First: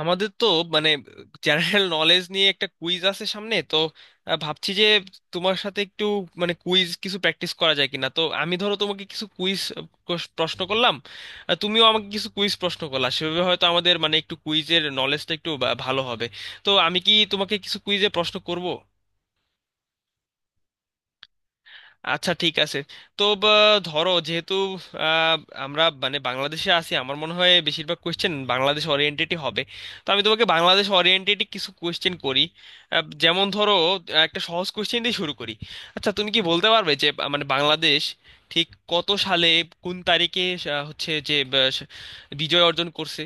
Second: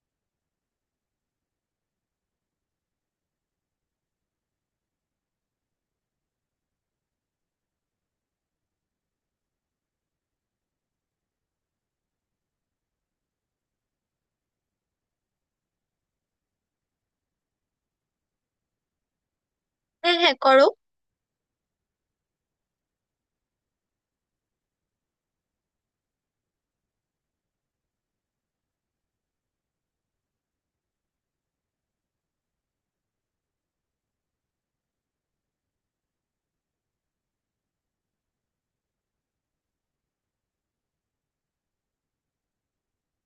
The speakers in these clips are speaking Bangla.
আমাদের তো মানে জেনারেল নলেজ নিয়ে একটা কুইজ আছে সামনে। তো ভাবছি যে তোমার সাথে একটু মানে কুইজ কিছু প্র্যাকটিস করা যায় কিনা। তো আমি, ধরো, তোমাকে কিছু কুইজ প্রশ্ন করলাম, আর তুমিও আমাকে কিছু কুইজ প্রশ্ন করলা। সেভাবে হয়তো আমাদের মানে একটু কুইজের নলেজটা একটু ভালো হবে। তো আমি কি তোমাকে কিছু কুইজে প্রশ্ন করব? হ্যাঁ, হ্যাঁ, করো। আচ্ছা, ঠিক আছে। তো ধরো, যেহেতু আহ, আমরা মানে বাংলাদেশে আছি, আমার মনে হয় বেশিরভাগ কোয়েশ্চেন বাংলাদেশ ওরিয়েন্টেডই হবে। তো আমি তোমাকে বাংলাদেশ ওরিয়েন্টেডই কিছু কোয়েশ্চেন করি। যেমন ধরো, একটা সহজ কোয়েশ্চেন দিয়ে শুরু করি। আচ্ছা, তুমি কি বলতে পারবে যে মানে বাংলাদেশ ঠিক কত সালে, কোন তারিখে হচ্ছে যে বিজয় অর্জন করছে?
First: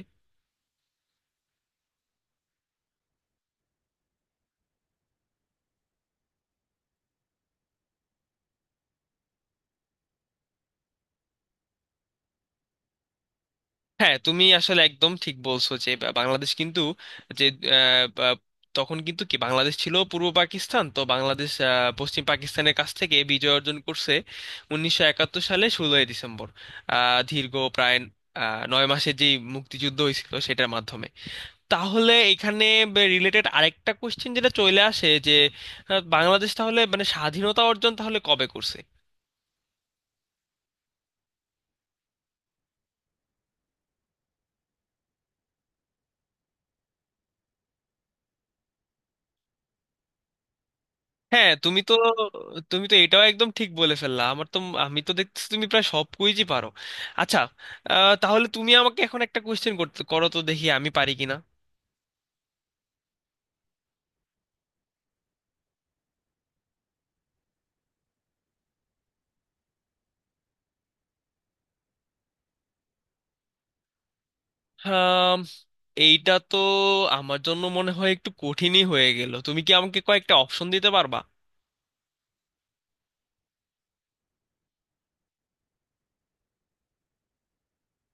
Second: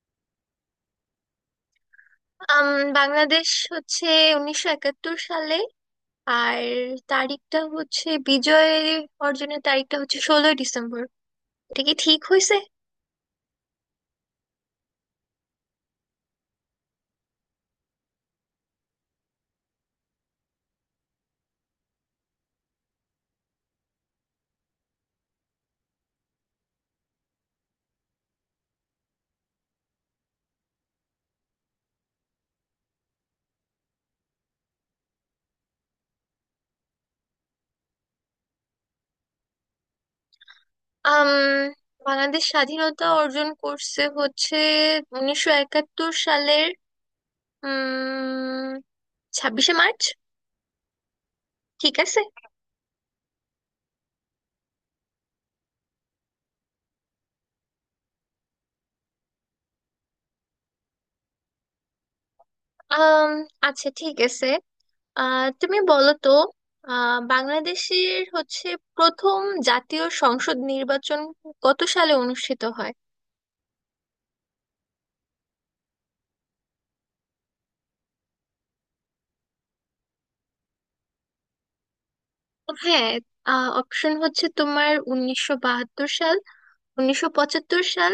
আম, বাংলাদেশ হচ্ছে 1971 সালে। আর তারিখটা হচ্ছে বিজয় অর্জনের তারিখটা হচ্ছে 16ই ডিসেম্বর। এটা কি ঠিক হয়েছে? হ্যাঁ, তুমি আসলে একদম ঠিক বলছো যে বাংলাদেশ কিন্তু যে আহ, বা- তখন কিন্তু কি বাংলাদেশ ছিল পূর্ব পাকিস্তান। তো বাংলাদেশ পশ্চিম পাকিস্তানের কাছ থেকে বিজয় অর্জন করছে 1971 সালে 16ই ডিসেম্বর, দীর্ঘ প্রায় 9 মাসের যে মুক্তিযুদ্ধ হয়েছিল সেটার মাধ্যমে। তাহলে এখানে রিলেটেড আরেকটা কোশ্চেন যেটা চলে আসে যে বাংলাদেশ তাহলে মানে স্বাধীনতা অর্জন তাহলে কবে করছে? আম বাংলাদেশ স্বাধীনতা অর্জন করছে হচ্ছে 1971 সালের উম 26শে মার্চ। হ্যাঁ, তুমি তো ঠিক আছে। তুমি তো এটাও একদম ঠিক বলে ফেললা। আমার তো আমি তো দেখতেছি তুমি প্রায় সব কুইজই পারো। আচ্ছা, তাহলে তুমি আমাকে এখন একটা কোয়েশ্চেন করতে করো তো, দেখি আমি পারি কিনা। আম আচ্ছা, ঠিক আছে। তুমি বলো তো, বাংলাদেশের হচ্ছে প্রথম জাতীয় সংসদ নির্বাচন কত সালে অনুষ্ঠিত হয়? আম, এইটা তো আমার জন্য মনে হয় একটু কঠিনই হয়ে গেল। তুমি কি আমাকে কয়েকটা অপশন দিতে পারবা? হ্যাঁ, অপশন হচ্ছে তোমার 1972 সাল, 1975 সাল,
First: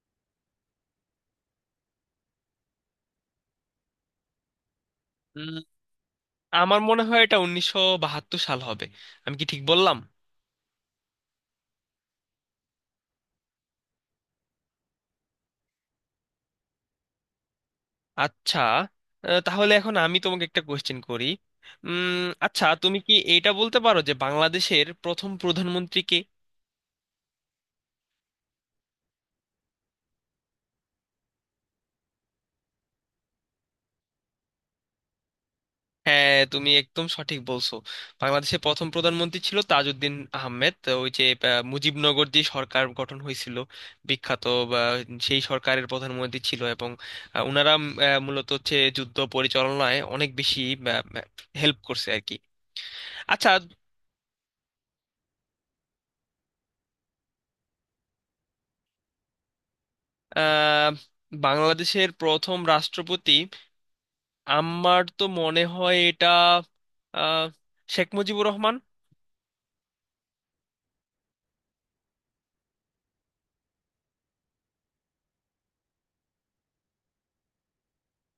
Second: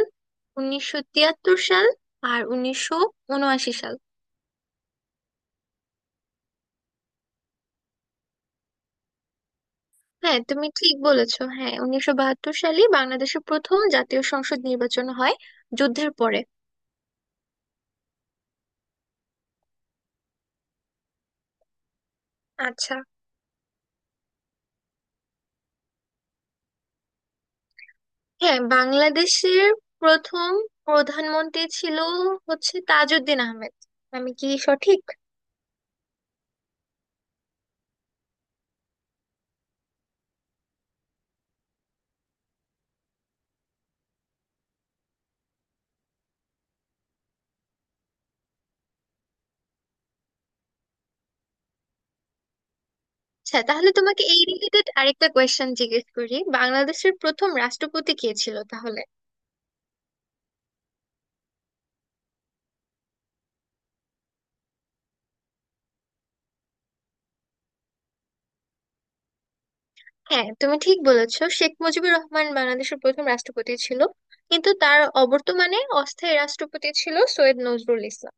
1973 সাল, আর 1979 সাল। উম, আমার মনে হয় এটা 1972 সাল হবে। আমি কি ঠিক বললাম? হ্যাঁ তুমি ঠিক বলেছো। হ্যাঁ, 1972 সালে বাংলাদেশের প্রথম জাতীয় সংসদ নির্বাচন হয়, যুদ্ধের পরে। আচ্ছা, তাহলে এখন আমি তোমাকে একটা কোয়েশ্চেন করি। আচ্ছা, আচ্ছা। তুমি কি এটা বলতে পারো যে বাংলাদেশের প্রথম প্রধানমন্ত্রী কে? হ্যাঁ, বাংলাদেশের প্রথম প্রধানমন্ত্রী ছিল হচ্ছে তাজউদ্দিন আহমেদ। আমি কি সঠিক? হ্যাঁ, তুমি একদম সঠিক বলছো। বাংলাদেশের প্রথম প্রধানমন্ত্রী ছিল তাজউদ্দিন আহমেদ। তো ওই যে মুজিবনগর যে সরকার গঠন হয়েছিল বিখ্যাত, বা সেই সরকারের প্রধানমন্ত্রী ছিল, এবং ওনারা মূলত হচ্ছে যুদ্ধ পরিচালনায় অনেক বেশি হেল্প করছে আর কি। আচ্ছা। আচ্ছা, তাহলে তোমাকে এই রিলেটেড আরেকটা কোয়েশ্চেন জিজ্ঞেস করি, বাংলাদেশের প্রথম রাষ্ট্রপতি কে ছিল তাহলে? আহ, বাংলাদেশের প্রথম রাষ্ট্রপতি আমার তো মনে হয় এটা আহ, শেখ মুজিবুর রহমান। হ্যাঁ তুমি ঠিক বলেছো, শেখ মুজিবুর রহমান বাংলাদেশের প্রথম রাষ্ট্রপতি ছিল। কিন্তু তার অবর্তমানে অস্থায়ী রাষ্ট্রপতি ছিল সৈয়দ নজরুল ইসলাম।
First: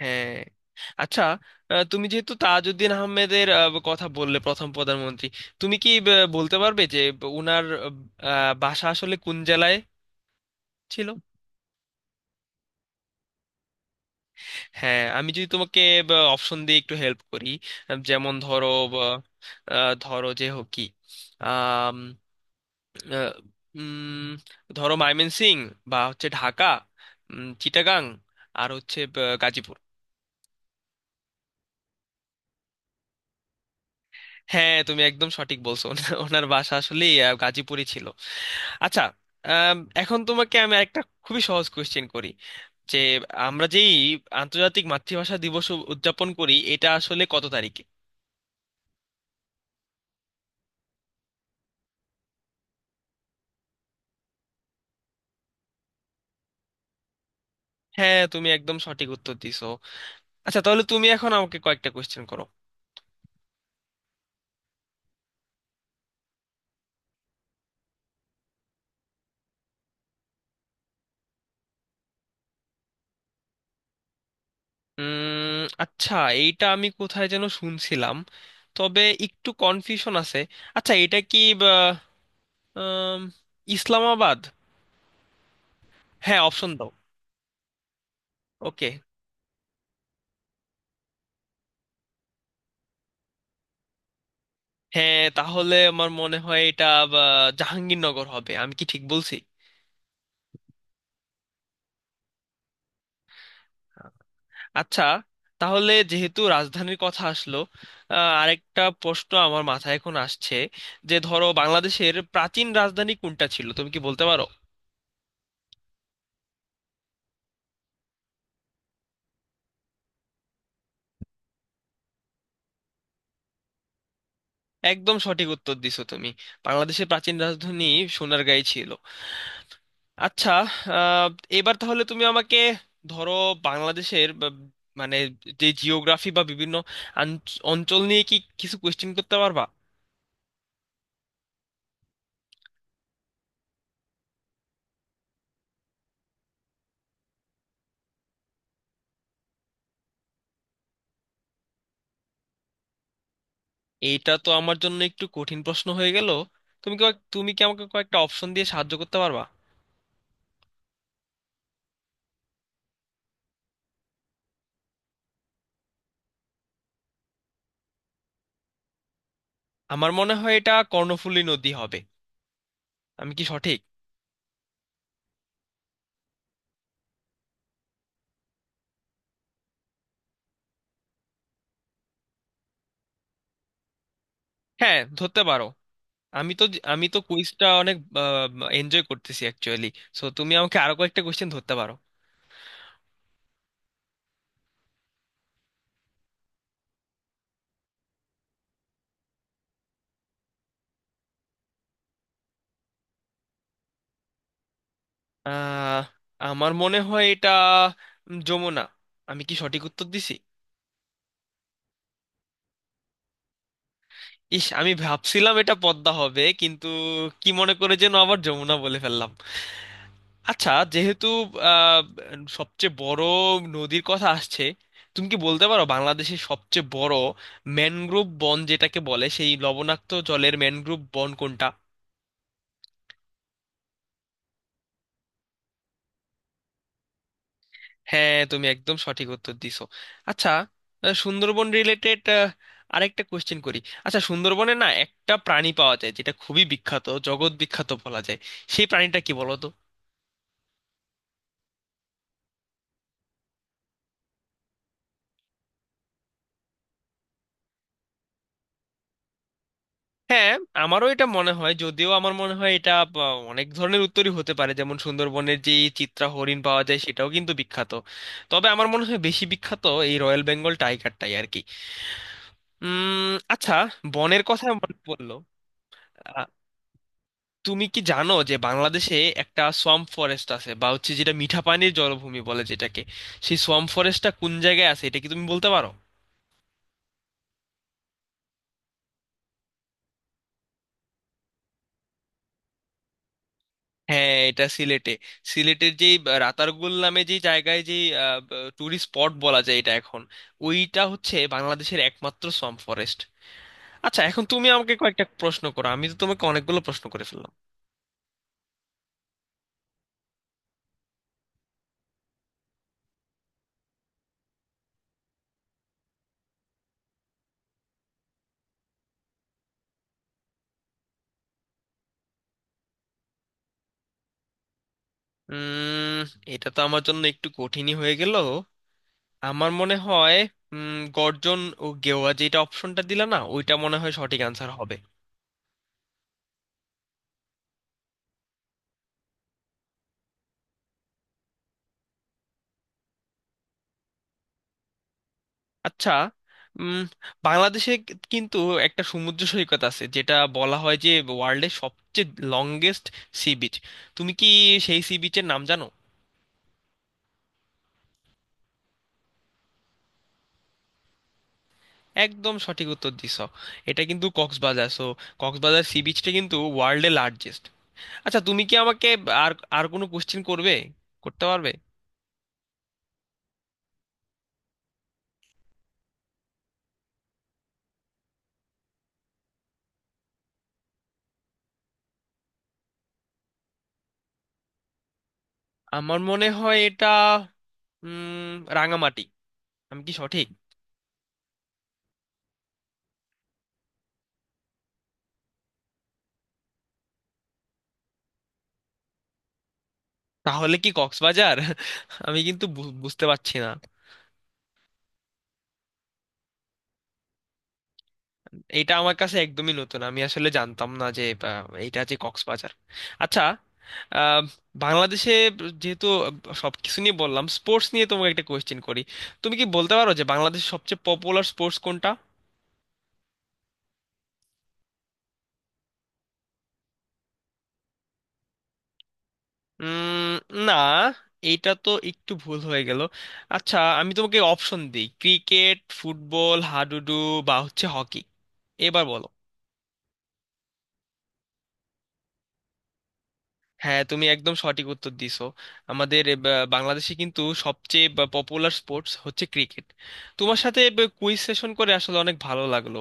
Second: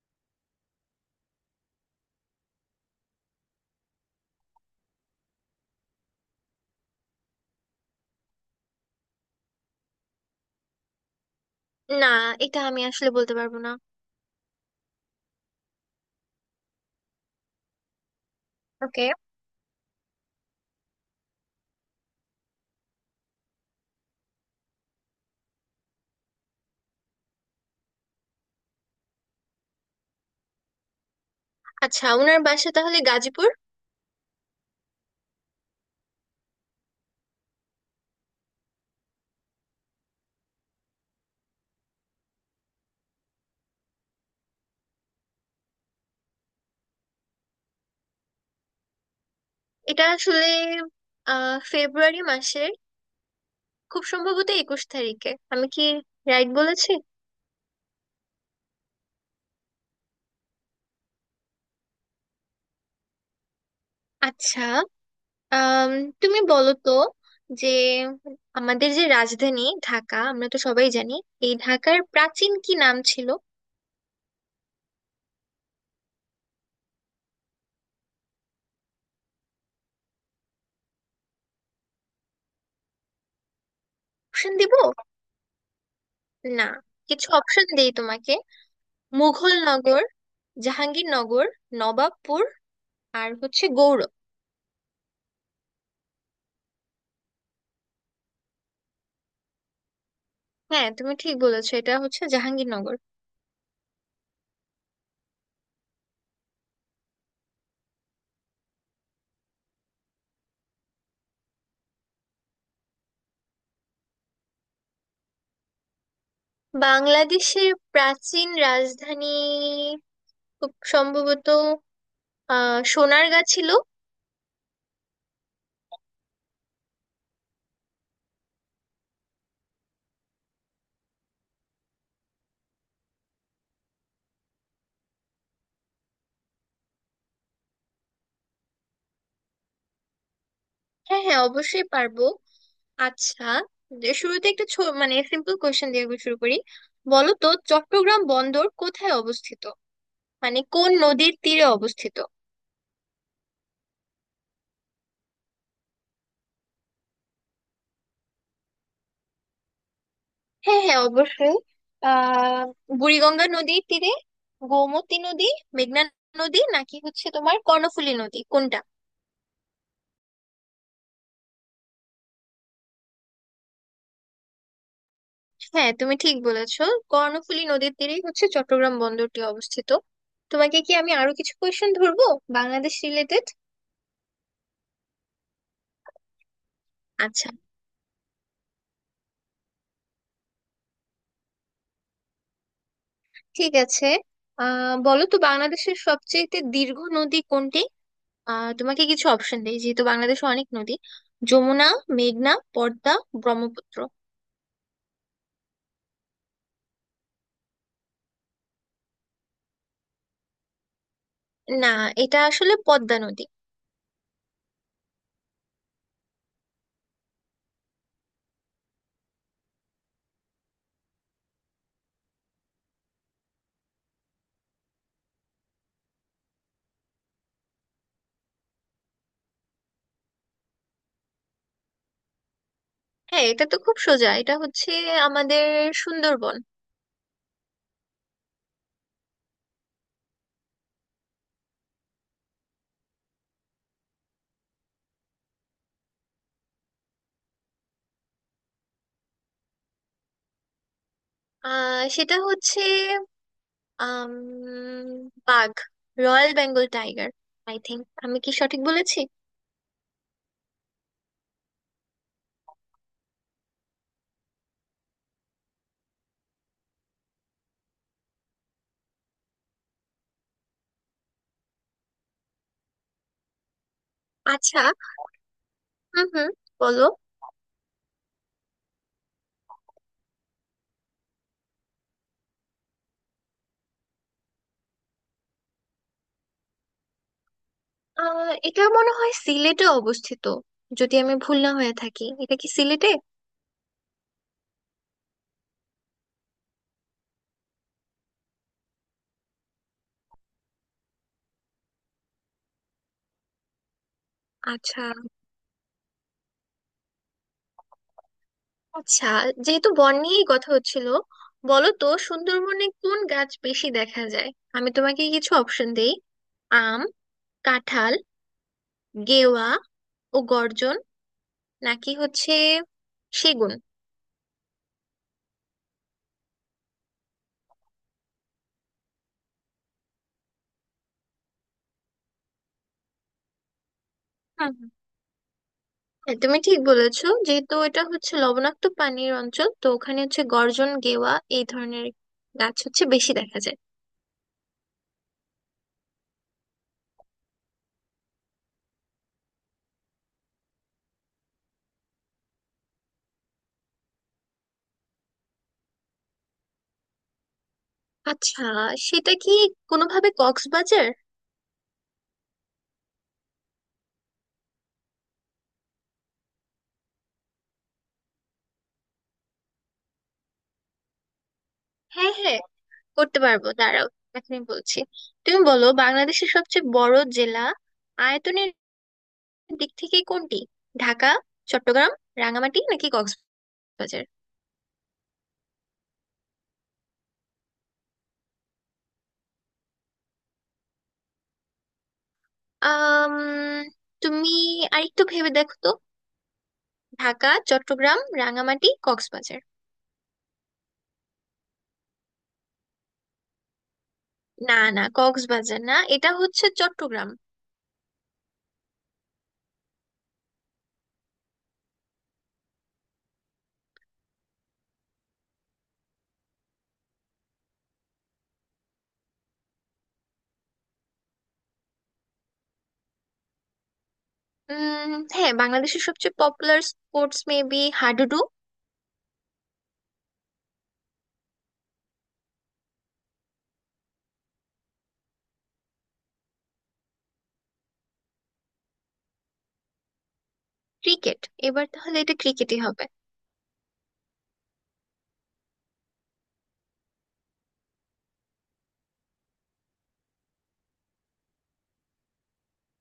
হ্যাঁ। আচ্ছা, তুমি যেহেতু তাজউদ্দিন আহমেদের কথা বললে প্রথম প্রধানমন্ত্রী, তুমি কি বলতে পারবে যে উনার বাসা আসলে কোন জেলায় ছিল? না, এটা আমি আসলে বলতে পারবো না। হ্যাঁ, আমি যদি তোমাকে অপশন দিয়ে একটু হেল্প করি। যেমন ধরো, ওকে। আহ, আহ, ধরো যে হোক কি, আম, আহ, উম, ধরো ময়মনসিংহ বা হচ্ছে ঢাকা, চিটাগাং, আর হচ্ছে গাজীপুর। আচ্ছা, ওনার বাসা তাহলে গাজীপুর। হ্যাঁ, তুমি একদম সঠিক বলছো। ওনার ওনার বাসা আসলে গাজীপুরই ছিল। আচ্ছা, আম, এখন তোমাকে আমি একটা খুবই সহজ কোশ্চেন করি যে আমরা যেই আন্তর্জাতিক মাতৃভাষা দিবস উদযাপন করি, এটা আসলে কত তারিখে? এটা আসলে ফেব্রুয়ারি মাসের খুব সম্ভবত 21 তারিখে। আমি কি রাইট বলেছি? হ্যাঁ, তুমি একদম সঠিক উত্তর দিছো। আচ্ছা, তাহলে তুমি এখন আমাকে কয়েকটা কোশ্চেন করো। আচ্ছা। আম, তুমি বলো তো যে আমাদের যে রাজধানী ঢাকা আমরা তো সবাই জানি, এই ঢাকার প্রাচীন কি নাম ছিল? উম আচ্ছা, এইটা আমি কোথায় যেন শুনছিলাম, তবে একটু কনফিউশন আছে। আচ্ছা, এটা কি আম, ইসলামাবাদ? অপশন দিব? হ্যাঁ, না, অপশন দাও। কিছু অপশন দেই তোমাকে। ওকে। মুঘল নগর, জাহাঙ্গীরনগর, নবাবপুর, আর হচ্ছে গৌড়। হ্যাঁ, তাহলে আমার মনে হয় এটা বা, জাহাঙ্গীরনগর হবে। আমি কি ঠিক বলছি? হ্যাঁ তুমি ঠিক বলেছো, এটা হচ্ছে জাহাঙ্গীরনগর। আচ্ছা, তাহলে যেহেতু রাজধানীর কথা আসলো, আরেকটা প্রশ্ন আমার মাথায় এখন আসছে, যে ধরো বাংলাদেশের প্রাচীন রাজধানী কোনটা ছিল তুমি কি বলতে পারো? বাংলাদেশের প্রাচীন রাজধানী খুব সম্ভবত সোনারগাঁ ছিল। একদম সঠিক উত্তর দিছো তুমি। বাংলাদেশের প্রাচীন রাজধানী সোনারগাঁই ছিল। আচ্ছা, আহ, এবার তাহলে তুমি আমাকে ধরো বাংলাদেশের বা মানে যে জিওগ্রাফি বা বিভিন্ন অঞ্চল নিয়ে কি কিছু কোয়েশ্চেন করতে পারবা? হ্যাঁ, হ্যাঁ, অবশ্যই পারবো। আচ্ছা, যে শুরুতে একটা ছো মানে সিম্পল কোয়েশ্চেন দিয়ে আমি শুরু করি। বলো তো, চট্টগ্রাম বন্দর কোথায় অবস্থিত, মানে কোন নদীর তীরে অবস্থিত? এইটা তো আমার জন্য একটু কঠিন প্রশ্ন হয়ে গেল। তুমি কি তুমি কি আমাকে কয়েকটা অপশন দিয়ে সাহায্য করতে পারবা? হ্যাঁ, হ্যাঁ, অবশ্যই। আহ বুড়িগঙ্গা নদীর তীরে, গোমতী নদী, মেঘনা নদী, নাকি হচ্ছে তোমার কর্ণফুলী নদী, কোনটা? আমার মনে হয় এটা কর্ণফুলী নদী হবে। আমি কি সঠিক? হ্যাঁ তুমি ঠিক বলেছো, কর্ণফুলী নদীর তীরেই হচ্ছে চট্টগ্রাম বন্দরটি অবস্থিত। তোমাকে কি আমি আরো কিছু কোয়েশ্চেন ধরবো, বাংলাদেশ রিলেটেড? হ্যাঁ, ধরতে পারো। আমি তো আমি তো আচ্ছা, কুইজটা অনেক এনজয় করতেছি অ্যাকচুয়ালি। সো তুমি আমাকে আরো কয়েকটা কোয়েশ্চেন ধরতে পারো। ঠিক আছে। বলো তো বাংলাদেশের সবচেয়ে দীর্ঘ নদী কোনটি? তোমাকে কিছু অপশন দেই, যেহেতু বাংলাদেশে অনেক নদী। যমুনা, মেঘনা, পদ্মা, ব্রহ্মপুত্র। আহ, আমার মনে হয় এটা যমুনা। আমি কি সঠিক উত্তর দিছি? না, এটা আসলে পদ্মা নদী। ইস, আমি ভাবছিলাম এটা পদ্মা হবে, কিন্তু কি মনে করে যেন আবার যমুনা বলে ফেললাম। আচ্ছা, যেহেতু আহ, সবচেয়ে বড় নদীর কথা আসছে, তুমি কি বলতে পারো বাংলাদেশের সবচেয়ে বড় ম্যানগ্রোভ বন যেটাকে বলে, সেই লবণাক্ত জলের ম্যানগ্রোভ বন কোনটা? হ্যাঁ, এটা তো খুব সোজা, এটা হচ্ছে আমাদের সুন্দরবন। হ্যাঁ, তুমি একদম সঠিক উত্তর দিছো। আচ্ছা, সুন্দরবন রিলেটেড আরেকটা কোশ্চেন করি। আচ্ছা, সুন্দরবনে না একটা প্রাণী পাওয়া যায় যেটা খুবই বিখ্যাত, জগৎ বিখ্যাত বলা যায়। সেই প্রাণীটা কি বলো তো? সেটা হচ্ছে আম, বাঘ, royal Bengal tiger. I think. আমি কি সঠিক বলেছি? হ্যাঁ, আমারও এটা মনে হয়, যদিও আমার মনে হয় এটা অনেক ধরনের উত্তরই হতে পারে। যেমন সুন্দরবনের যে এই চিত্রা হরিণ পাওয়া যায় সেটাও কিন্তু বিখ্যাত, তবে আমার মনে হয় বেশি বিখ্যাত এই রয়্যাল বেঙ্গল টাইগারটাই আর কি। উম আচ্ছা, বনের কথা আচ্ছা। মনে পড়লো। হুম, আহ, হুম। বলো। তুমি কি জানো যে বাংলাদেশে একটা সোয়াম্প ফরেস্ট আছে বা হচ্ছে, যেটা মিঠাপানির জলভূমি বলে যেটাকে, সেই সোয়াম্প ফরেস্টটা কোন জায়গায় আছে এটা কি তুমি বলতে পারো? এটা মনে হয় সিলেটে অবস্থিত। যদি আমি ভুল না হয়ে থাকি, এটা কি সিলেটে? হ্যাঁ, এটা সিলেটে। সিলেটের যেই রাতারগুল নামে যে জায়গায়, যে টুরিস্ট স্পট বলা যায় এটা এখন, ওইটা হচ্ছে বাংলাদেশের একমাত্র সোয়াম্প ফরেস্ট। আচ্ছা, এখন তুমি আমাকে আচ্ছা। কয়েকটা প্রশ্ন করো। আমি তো তোমাকে অনেকগুলো প্রশ্ন করে ফেললাম। আচ্ছা, যেহেতু বন নিয়েই কথা হচ্ছিল, বলো তো সুন্দরবনে কোন গাছ বেশি দেখা যায়? আমি তোমাকে কিছু অপশন দেই। আম কাঁঠাল, গেওয়া ও গর্জন, নাকি হচ্ছে সেগুন? উম এটা তো আমার জন্য একটু কঠিনই হয়ে গেল। আমার মনে হয় উম গর্জন ও গেওয়া যেটা অপশনটা দিলা না, ওইটা মনে হয় সঠিক আনসার হুম, হুম। হবে। হ্যাঁ তুমি ঠিক বলেছো, যেহেতু এটা হচ্ছে লবণাক্ত পানির অঞ্চল, তো ওখানে হচ্ছে গর্জন, গেওয়া, এই ধরনের গাছ হচ্ছে বেশি দেখা যায়। আচ্ছা, উম, বাংলাদেশে কিন্তু একটা সমুদ্র সৈকত আছে যেটা বলা হয় যে ওয়ার্ল্ডের সবচেয়ে লংগেস্ট সি বিচ। তুমি কি সেই সি বিচের নাম জানো? আচ্ছা। সেটা কি কোনোভাবে কক্সবাজার? একদম সঠিক উত্তর দিছো। এটা কিন্তু কক্সবাজার। সো কক্সবাজার সি বিচটা কিন্তু ওয়ার্ল্ডের লার্জেস্ট। আচ্ছা, তুমি কি আমাকে আর আর কোনো কোশ্চেন করবে, করতে পারবে? হ্যাঁ, হ্যাঁ, করতে পারবো, দাঁড়াও, এখনই বলছি। তুমি বলো বাংলাদেশের সবচেয়ে বড় জেলা আয়তনের দিক থেকে কোনটি? ঢাকা, চট্টগ্রাম, রাঙামাটি নাকি কক্সবাজার? আমার মনে হয় এটা উম, রাঙামাটি। আমি কি সঠিক? আম তুমি আরেকটু ভেবে দেখো তো, ঢাকা, চট্টগ্রাম, রাঙামাটি, কক্সবাজার। তাহলে কি কক্সবাজার? আমি কিন্তু বুঝতে পারছি না। না, না, কক্সবাজার না, এটা হচ্ছে চট্টগ্রাম। এটা আমার কাছে একদমই নতুন, আমি আসলে জানতাম না যে এইটা যে কক্সবাজার। আচ্ছা, আহ, বাংলাদেশে যেহেতু সবকিছু নিয়ে বললাম, স্পোর্টস নিয়ে তোমাকে একটা কোয়েশ্চেন করি। তুমি কি বলতে পারো যে বাংলাদেশের সবচেয়ে পপুলার স্পোর্টস কোনটা? হ্যাঁ, বাংলাদেশের সবচেয়ে পপুলার স্পোর্টস মেবি হাডুডু। উম, না, এইটা তো একটু ভুল হয়ে গেল। আচ্ছা, আমি তোমাকে অপশন দিই: ক্রিকেট, ফুটবল, হাডুডু, বা হচ্ছে হকি। এবার বলো। ক্রিকেট। এবার তাহলে এটা ক্রিকেটই হবে। হ্যাঁ, তুমি একদম সঠিক উত্তর দিছো। আমাদের বাংলাদেশে কিন্তু সবচেয়ে পপুলার স্পোর্টস হচ্ছে ক্রিকেট। তোমার সাথে কুইজ সেশন করে আসলে অনেক ভালো লাগলো।